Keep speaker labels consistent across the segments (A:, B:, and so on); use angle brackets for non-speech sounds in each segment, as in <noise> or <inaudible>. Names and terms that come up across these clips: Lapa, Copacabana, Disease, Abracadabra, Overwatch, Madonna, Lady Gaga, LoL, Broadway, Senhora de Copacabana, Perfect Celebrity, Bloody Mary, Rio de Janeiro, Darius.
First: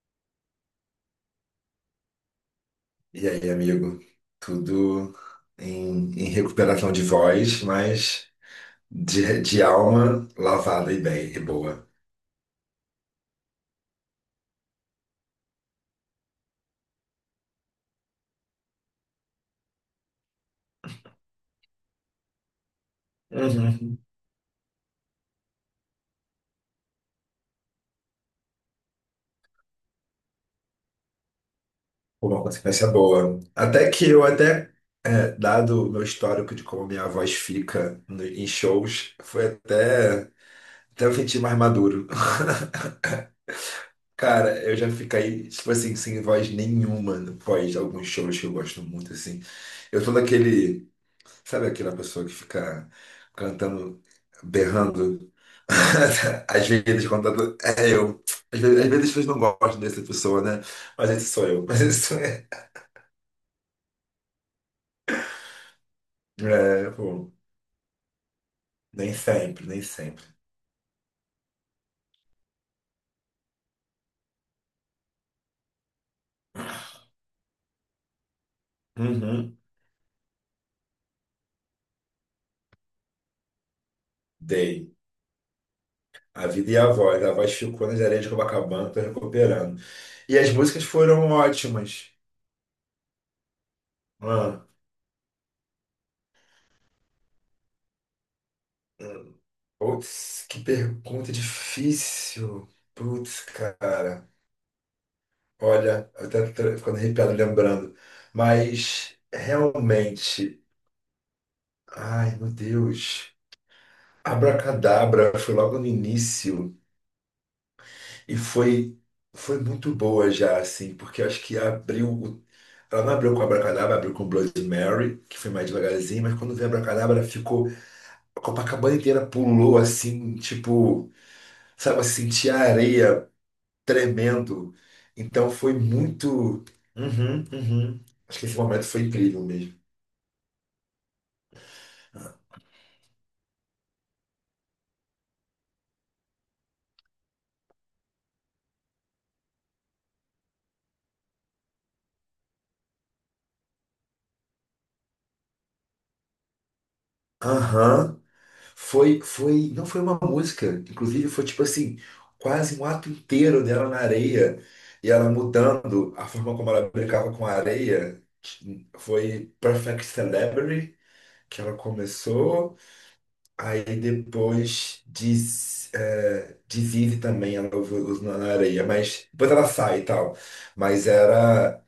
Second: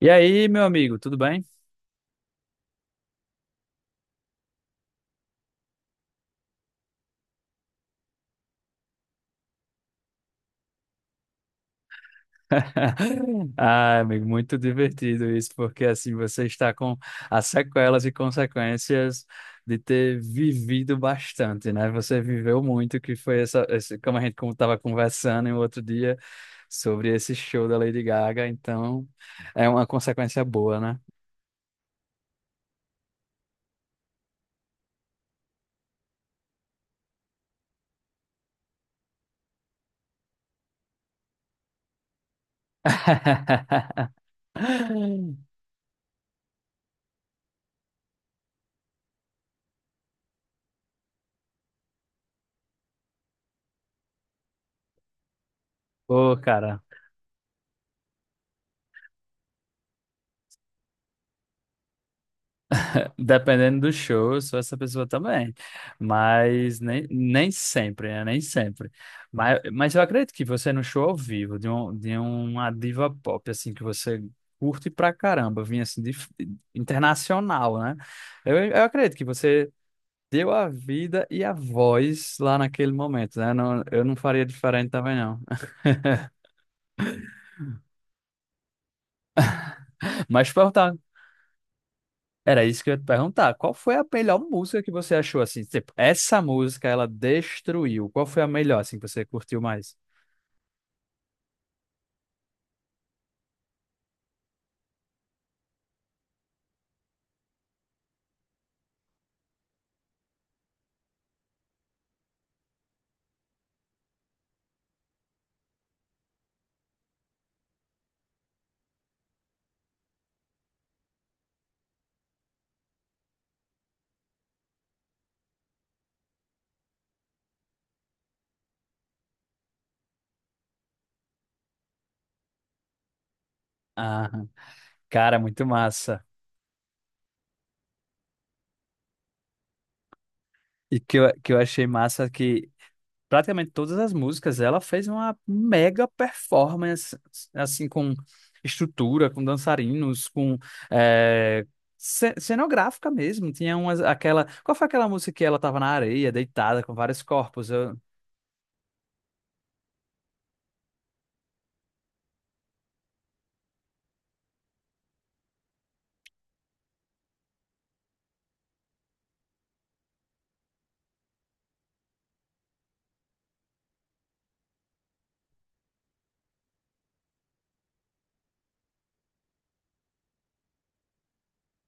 A: E aí, meu amigo, tudo bem?
B: E aí, amigo? Tudo em recuperação de voz, mas de alma lavada e bem, e boa.
A: <laughs> Ah, amigo, muito divertido isso, porque assim você está com as sequelas e consequências de ter vivido bastante, né? Você viveu muito, que foi essa, esse,
B: Uhum.
A: como a gente como estava conversando em outro dia sobre esse show da Lady Gaga, então é uma consequência boa, né?
B: Por uma consequência boa. Até que eu dado o meu histórico de como minha voz fica em shows, foi até eu sentir mais maduro.
A: <laughs>
B: <laughs> Cara, eu já fiquei, tipo assim, sem voz nenhuma no pós alguns shows que eu gosto muito, assim. Eu sou daquele. Sabe aquela pessoa que fica cantando, berrando?
A: Pô,
B: <laughs> Às
A: cara.
B: vezes, contando. É eu. Às vezes as pessoas não gostam dessa pessoa, né? Mas esse sou eu. <laughs> Mas isso é.
A: Dependendo do show, eu sou essa pessoa também. Mas
B: É,
A: nem,
B: pô,
A: nem sempre, né? Nem sempre. Mas,
B: nem
A: mas eu
B: sempre.
A: acredito que você no show ao vivo, de, um, de uma diva pop, assim, que você curte pra caramba, vinha assim, de, internacional, né? Eu acredito que
B: Uhum.
A: você deu a vida e a voz lá naquele momento, né? Não, eu não faria
B: Dei.
A: diferente também, não.
B: A vida e a voz. A voz ficou nas areias de Copacabana, tô recuperando.
A: <laughs>
B: E as
A: Mas
B: músicas
A: perguntar
B: foram ótimas.
A: era isso que eu ia te perguntar. Qual foi a melhor
B: Ah,
A: música que você achou assim? Tipo, essa música ela destruiu. Qual foi a melhor assim que você
B: hum.
A: curtiu mais?
B: Putz, que pergunta difícil. Putz, cara. Olha, eu até tô ficando arrepiado lembrando. Mas realmente, ai meu Deus, Abracadabra foi logo no início e foi muito boa já assim, porque eu acho que ela não abriu com Abracadabra, abriu com Bloody Mary, que foi mais devagarzinho, mas quando veio Abracadabra ficou a Copacabana inteira pulou assim, tipo, sabe, assim, tinha areia
A: Ah,
B: tremendo.
A: cara,
B: Então
A: muito
B: foi
A: massa.
B: muito. Uhum, uhum. Acho que esse momento foi incrível mesmo.
A: E que eu achei massa que praticamente todas as músicas ela fez uma mega performance assim com estrutura, com dançarinos, com eh, cenográfica mesmo. Tinha umas aquela, qual foi aquela música que ela tava na areia deitada com vários corpos? Eu...
B: Aham. Não foi uma música, inclusive foi tipo assim, quase um ato inteiro dela na areia e ela mudando a forma como ela brincava com a areia. Foi Perfect Celebrity que ela começou, aí depois diz, é, Disease também ela usou na areia, mas depois ela sai e tal. Mas era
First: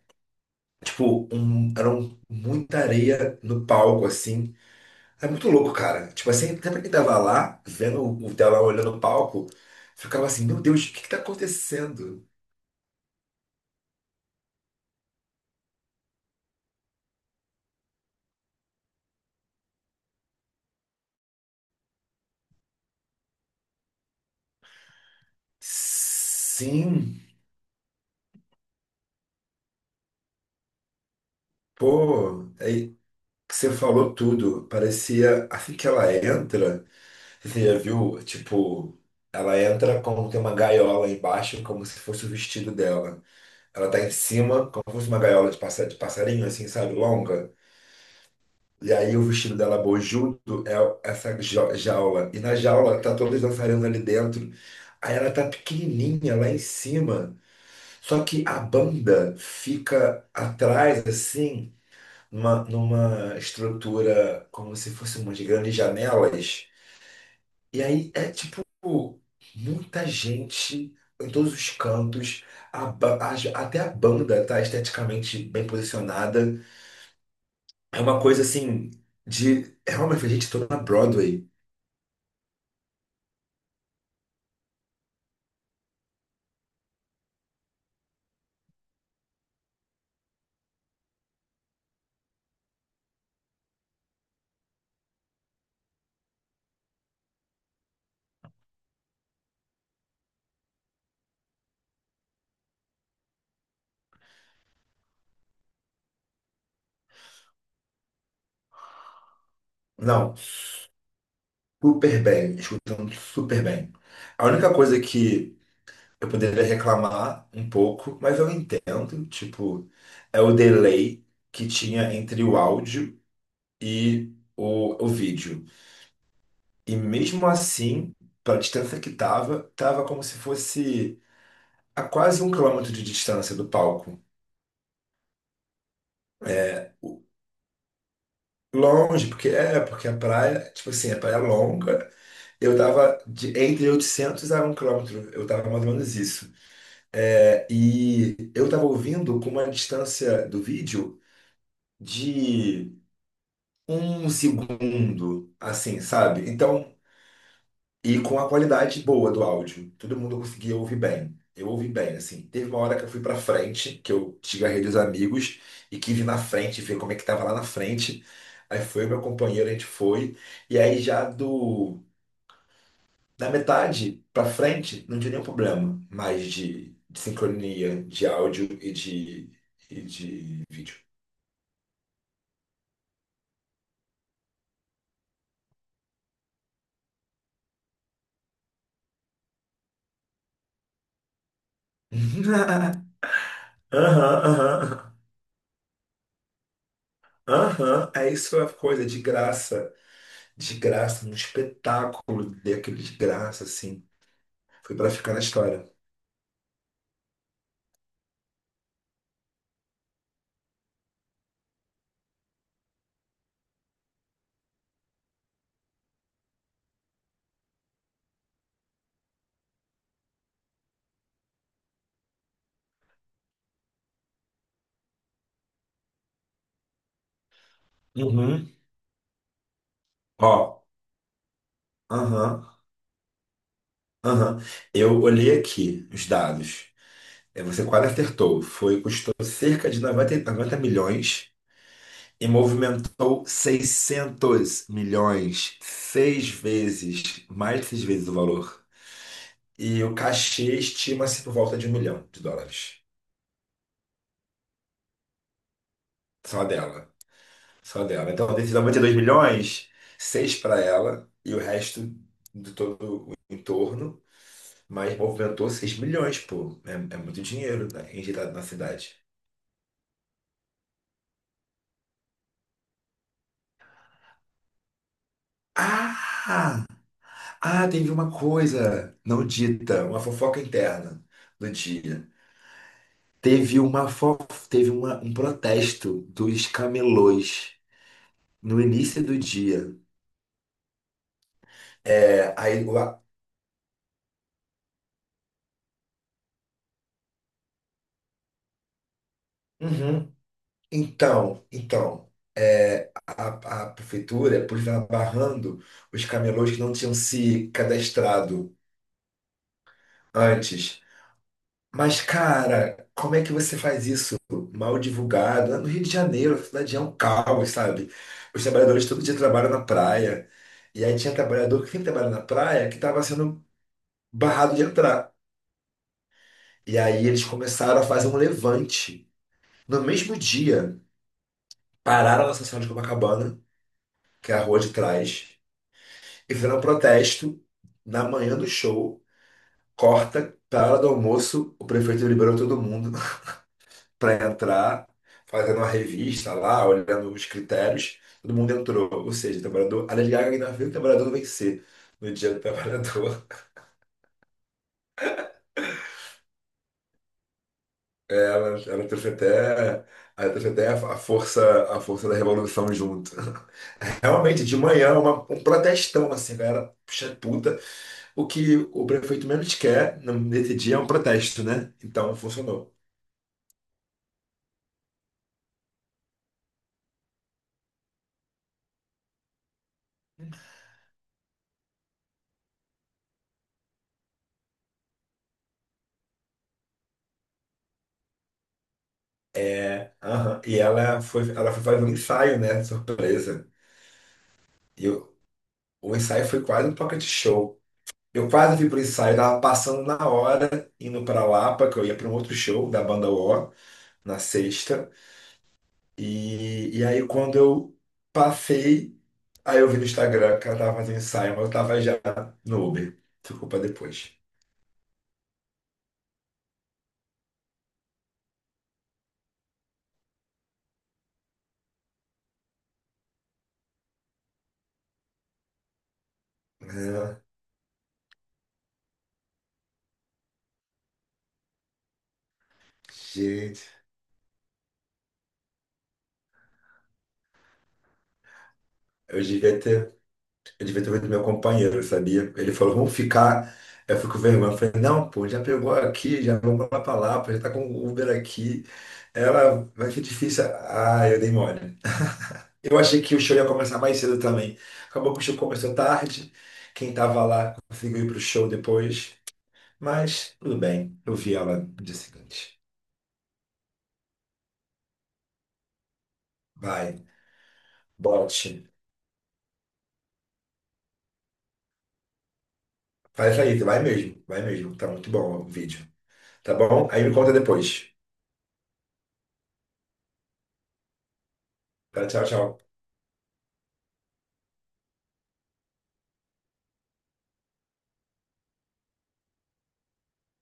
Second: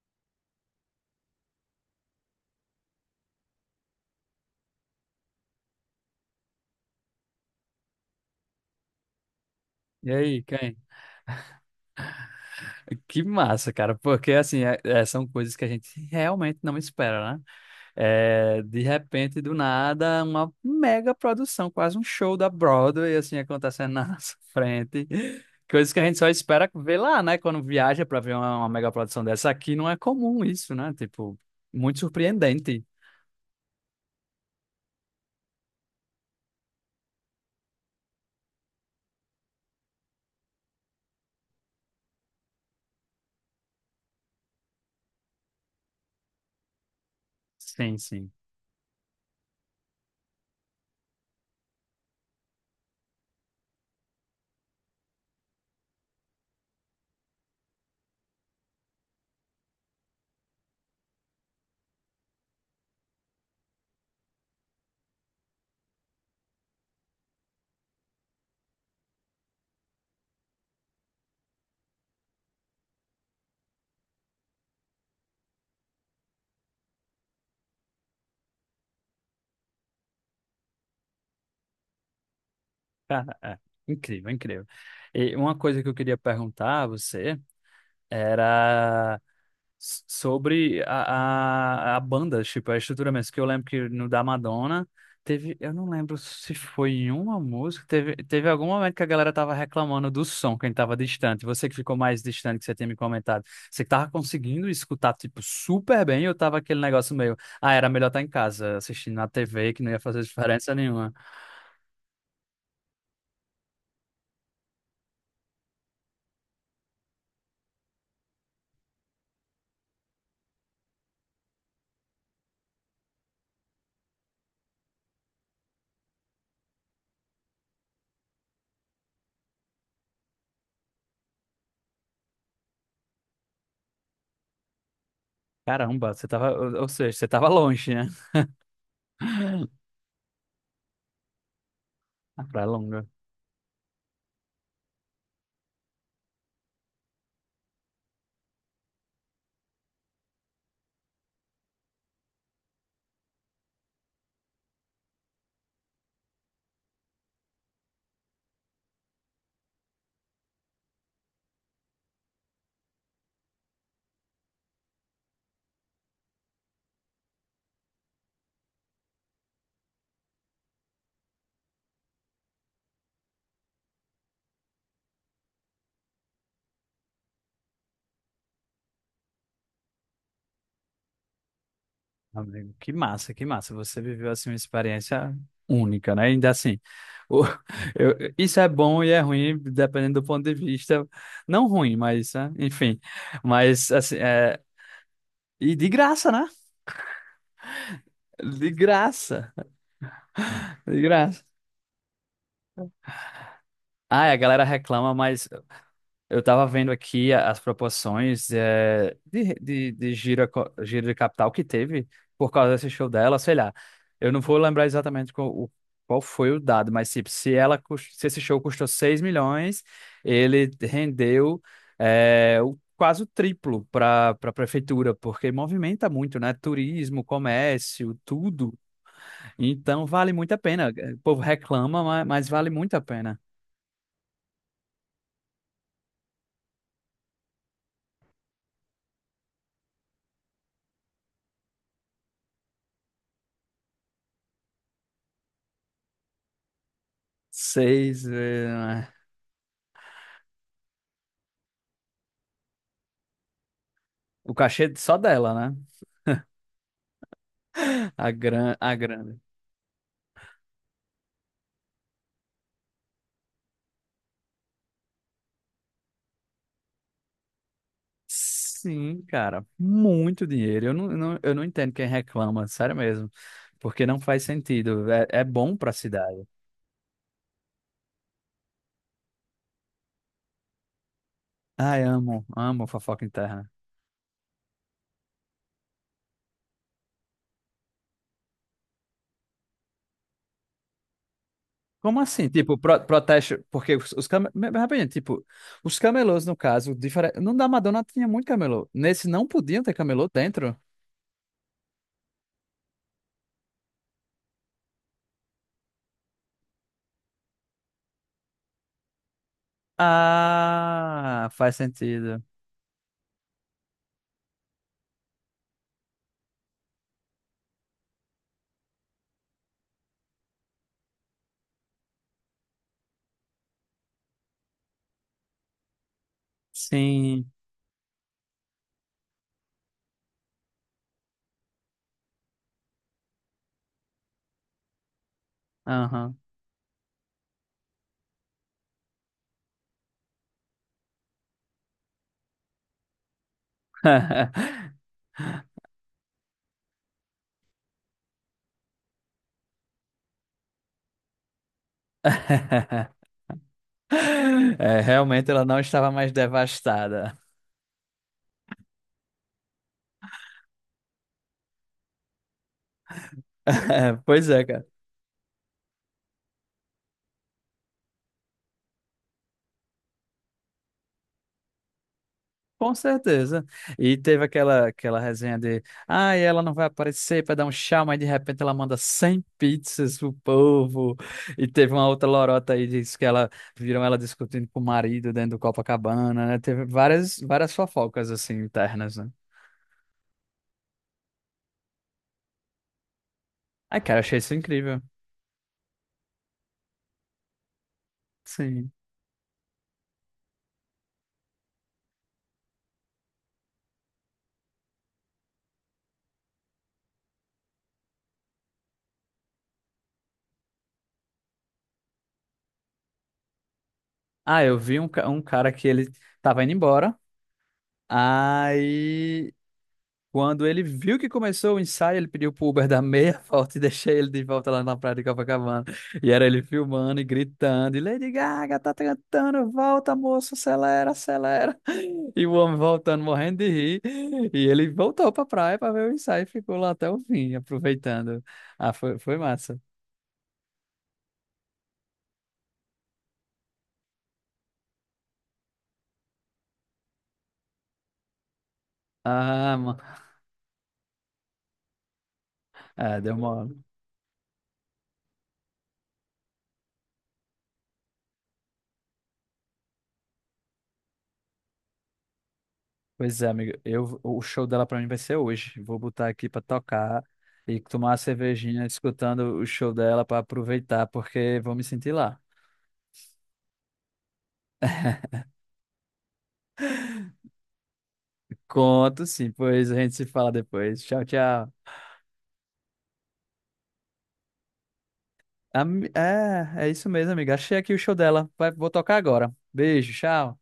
B: muita areia no palco assim. É muito louco, cara. Tipo assim, sempre que tava lá, vendo o tela olhando o palco,
A: E
B: ficava
A: aí,
B: assim, meu
A: quem?
B: Deus, o que que tá acontecendo?
A: Que massa, cara, porque assim, é, são coisas que a gente realmente não espera, né? É, de repente, do nada, uma mega produção, quase um show da Broadway, assim, acontecendo na <laughs> nossa frente. Coisas que a gente só espera ver
B: Sim,
A: lá, né? Quando viaja pra ver uma mega produção dessa aqui, não é comum isso, né? Tipo, muito
B: pô,
A: surpreendente.
B: aí que você falou tudo. Parecia, assim que ela entra, você já viu, tipo, ela entra como tem uma gaiola embaixo, como se fosse o vestido dela. Ela tá em cima, como se fosse uma gaiola de de passarinho, assim, sabe, longa.
A: Sim, sim.
B: E aí o vestido dela bojudo é essa jaula. E na jaula tá todas dançarinas ali dentro. Aí ela tá pequenininha lá em cima. Só que a banda fica atrás, assim, numa estrutura como se fosse umas grandes janelas. E aí é tipo muita gente em todos os cantos. A ba- a- até a banda tá esteticamente bem posicionada. É uma coisa assim de. É uma gente toda na Broadway.
A: Cara, é incrível, incrível. E uma coisa que eu queria perguntar a você era... sobre a banda, tipo, a estrutura mesmo. Que eu lembro que no da Madonna teve, eu não lembro se foi em uma música, teve algum momento que a galera tava reclamando do som, quem tava distante. Você que ficou mais distante, que você tinha me comentado. Você que tava conseguindo escutar, tipo, super bem, eu tava aquele negócio meio, ah, era melhor estar em casa, assistindo na TV, que não ia fazer
B: Não,
A: diferença nenhuma.
B: super bem, escutando super bem. A única coisa que eu poderia reclamar um pouco, mas eu entendo, tipo, é o delay que tinha entre o áudio e o vídeo. E mesmo assim, pela distância que tava, tava como se fosse a quase um quilômetro de distância do palco.
A: Caramba, você tava, ou
B: É,
A: seja,
B: o-
A: você tava longe, né?
B: longe, porque é,
A: <laughs>
B: porque a praia, tipo assim, a praia é longa.
A: A praia é
B: Eu
A: longa.
B: tava de, entre 800 a um quilômetro, eu tava mais ou menos isso. É, e eu tava ouvindo com uma distância do vídeo de um segundo, assim, sabe? Então, e com a qualidade boa do áudio, todo mundo conseguia ouvir bem. Eu ouvi bem, assim. Teve uma hora que eu fui pra frente, que eu desgarrei dos amigos e que vi na frente, ver como é que tava lá na frente. Aí foi o meu companheiro, a gente foi. E aí já do da metade pra frente, não tinha nenhum problema mais de sincronia, de áudio e de vídeo.
A: Amigo, que massa, que massa. Você viveu assim uma experiência única, né? Ainda assim, o- <laughs> eu- isso é bom e é ruim, dependendo do ponto de vista. Não ruim, mas né?
B: <laughs>
A: Enfim. Mas assim,
B: Aham,
A: é...
B: aham,
A: e de graça, né?
B: aham. É isso a
A: De
B: coisa, de
A: graça,
B: graça. De
A: de
B: graça, um
A: graça.
B: espetáculo daquele de graça, assim.
A: Ah, a galera
B: Foi pra
A: reclama,
B: ficar na
A: mas
B: história.
A: eu estava vendo aqui a- as proporções de, de giro, eco- giro de capital que teve por causa desse show dela, sei lá. Eu não vou lembrar exatamente qual, o- qual foi o dado, mas tipo, se ela, cus- se esse show custou 6 milhões, ele rendeu o- quase o triplo para a prefeitura, porque movimenta muito, né? Turismo, comércio,
B: Uhum.
A: tudo. Então vale muito a
B: Ó,
A: pena. O povo reclama, ma- mas,
B: aham,
A: vale muito a pena.
B: aham. Eu olhei aqui os dados. É, você quase acertou. Foi, custou cerca de 90 milhões e movimentou 600 milhões, seis vezes, mais de seis
A: Seis,
B: vezes o valor.
A: eh,
B: E o cachê estima-se por volta de um milhão de dólares.
A: o cachê só dela, né?
B: Só dela. Só
A: A
B: dela. Então, desses
A: gran, a
B: 92
A: grana.
B: milhões, seis para ela e o resto de todo o entorno. Mas movimentou 6 milhões, pô. É, é muito dinheiro, né, injetado na cidade.
A: Sim, cara, muito dinheiro. Eu não entendo quem reclama, sério mesmo. Porque não faz sentido. É, é bom pra cidade.
B: Ah! Ah, teve uma coisa não dita, uma fofoca interna do
A: Ai,
B: dia.
A: amo, amo fofoca interna.
B: Teve uma fo... teve um protesto dos camelôs no início do dia.
A: Como assim?
B: É,
A: Tipo,
B: aí,
A: pro-
B: lá...
A: protesto. Porque os cam- rapidinho, tipo, os camelôs, no caso, diferente. No da Madonna tinha muito camelô. Nesse não podiam ter camelô
B: Uhum.
A: dentro.
B: Então, é, a prefeitura, por estar barrando os camelôs que não tinham se cadastrado antes.
A: Ah, faz
B: Mas,
A: sentido.
B: cara, como é que você faz isso mal divulgado? No Rio de Janeiro, a cidade é um caos, sabe? Os trabalhadores todo dia trabalham na praia. E aí tinha trabalhador que sempre trabalha na praia que estava sendo barrado de entrar. E aí eles
A: Sim.
B: começaram a fazer um levante. No mesmo dia, pararam na Senhora de Copacabana, que é a rua de trás,
A: Aham.
B: e fizeram um protesto na manhã do show. Corta, para a hora do almoço, o prefeito liberou todo mundo para
A: <laughs>
B: entrar, fazendo uma revista lá, olhando os critérios, todo mundo entrou. Ou seja, o trabalhador, a Lady Gaga ainda viu o trabalhador vencer no dia do trabalhador. <laughs>
A: <laughs> É, realmente ela não estava mais devastada.
B: Ela trouxe até, ela trouxe até a força, a força da revolução junto. <laughs>
A: <laughs> Pois
B: Realmente,
A: é,
B: de
A: cara.
B: manhã, um protestão, assim, galera, puxa puta. O que o prefeito menos quer nesse dia é um protesto, né? Então, funcionou.
A: Com certeza. E teve aquela resenha de, ah, ela não vai aparecer para dar um tchau, mas de repente ela manda 100 pizzas pro povo. E teve uma outra lorota aí, disse que ela, viram ela discutindo com o marido dentro do Copacabana, né? Teve várias fofocas, assim, internas, né?
B: É, aham. E ela foi fazer um ensaio, né? Surpresa.
A: Ai, cara, eu achei isso incrível.
B: E o ensaio foi quase um pocket show. Eu quase fui
A: Sim.
B: pro ensaio, tava passando na hora, indo pra Lapa, que eu ia pra um outro show da banda O, na sexta. E, aí quando eu passei, aí eu vi no Instagram que ela tava fazendo ensaio, mas eu tava já no Uber. Ficou pra depois.
A: Ah, eu vi um, ca- um cara que ele tava indo embora, aí quando ele viu que começou o ensaio, ele pediu pro Uber <laughs> dar meia volta e deixei ele de volta lá na praia de Copacabana. E era ele filmando e
B: Ah,
A: gritando, e Lady Gaga tá cantando, volta, moço, acelera, acelera. <laughs> E o homem voltando, morrendo de
B: gente,
A: rir. E ele voltou pra praia pra ver o ensaio e ficou lá até o fim, aproveitando. Ah, foi, foi
B: eu devia
A: massa.
B: ter, eu devia ter feito meu companheiro, sabia? Ele falou, vamos ficar. Eu fico com vergonha. Eu falei, não, pô, já pegou aqui, já vamos lá pra Lapa, já tá com o Uber aqui.
A: Ah,
B: Ela,
A: mano.
B: vai ser difícil. Ah, eu dei mole. Eu
A: É,
B: achei que
A: deu
B: o show ia
A: mole.
B: começar mais cedo também. Acabou que o show começou tarde. Quem tava lá conseguiu ir pro show depois. Mas tudo bem, eu vi ela no dia seguinte.
A: Pois é, amigo. Eu, o show dela pra mim vai ser hoje. Vou botar aqui pra
B: Vai,
A: tocar e tomar uma cervejinha
B: bote.
A: escutando o show dela pra aproveitar, porque vou me sentir lá.
B: Faz aí, vai mesmo, vai mesmo. Tá muito bom o vídeo. Tá bom? Aí me conta depois.
A: Conto sim, pois a gente se fala depois. Tchau, tchau.
B: Tá, tchau, tchau.
A: Ami- É, é isso mesmo, amiga achei aqui o show dela. Vai, vou tocar agora. Beijo, tchau.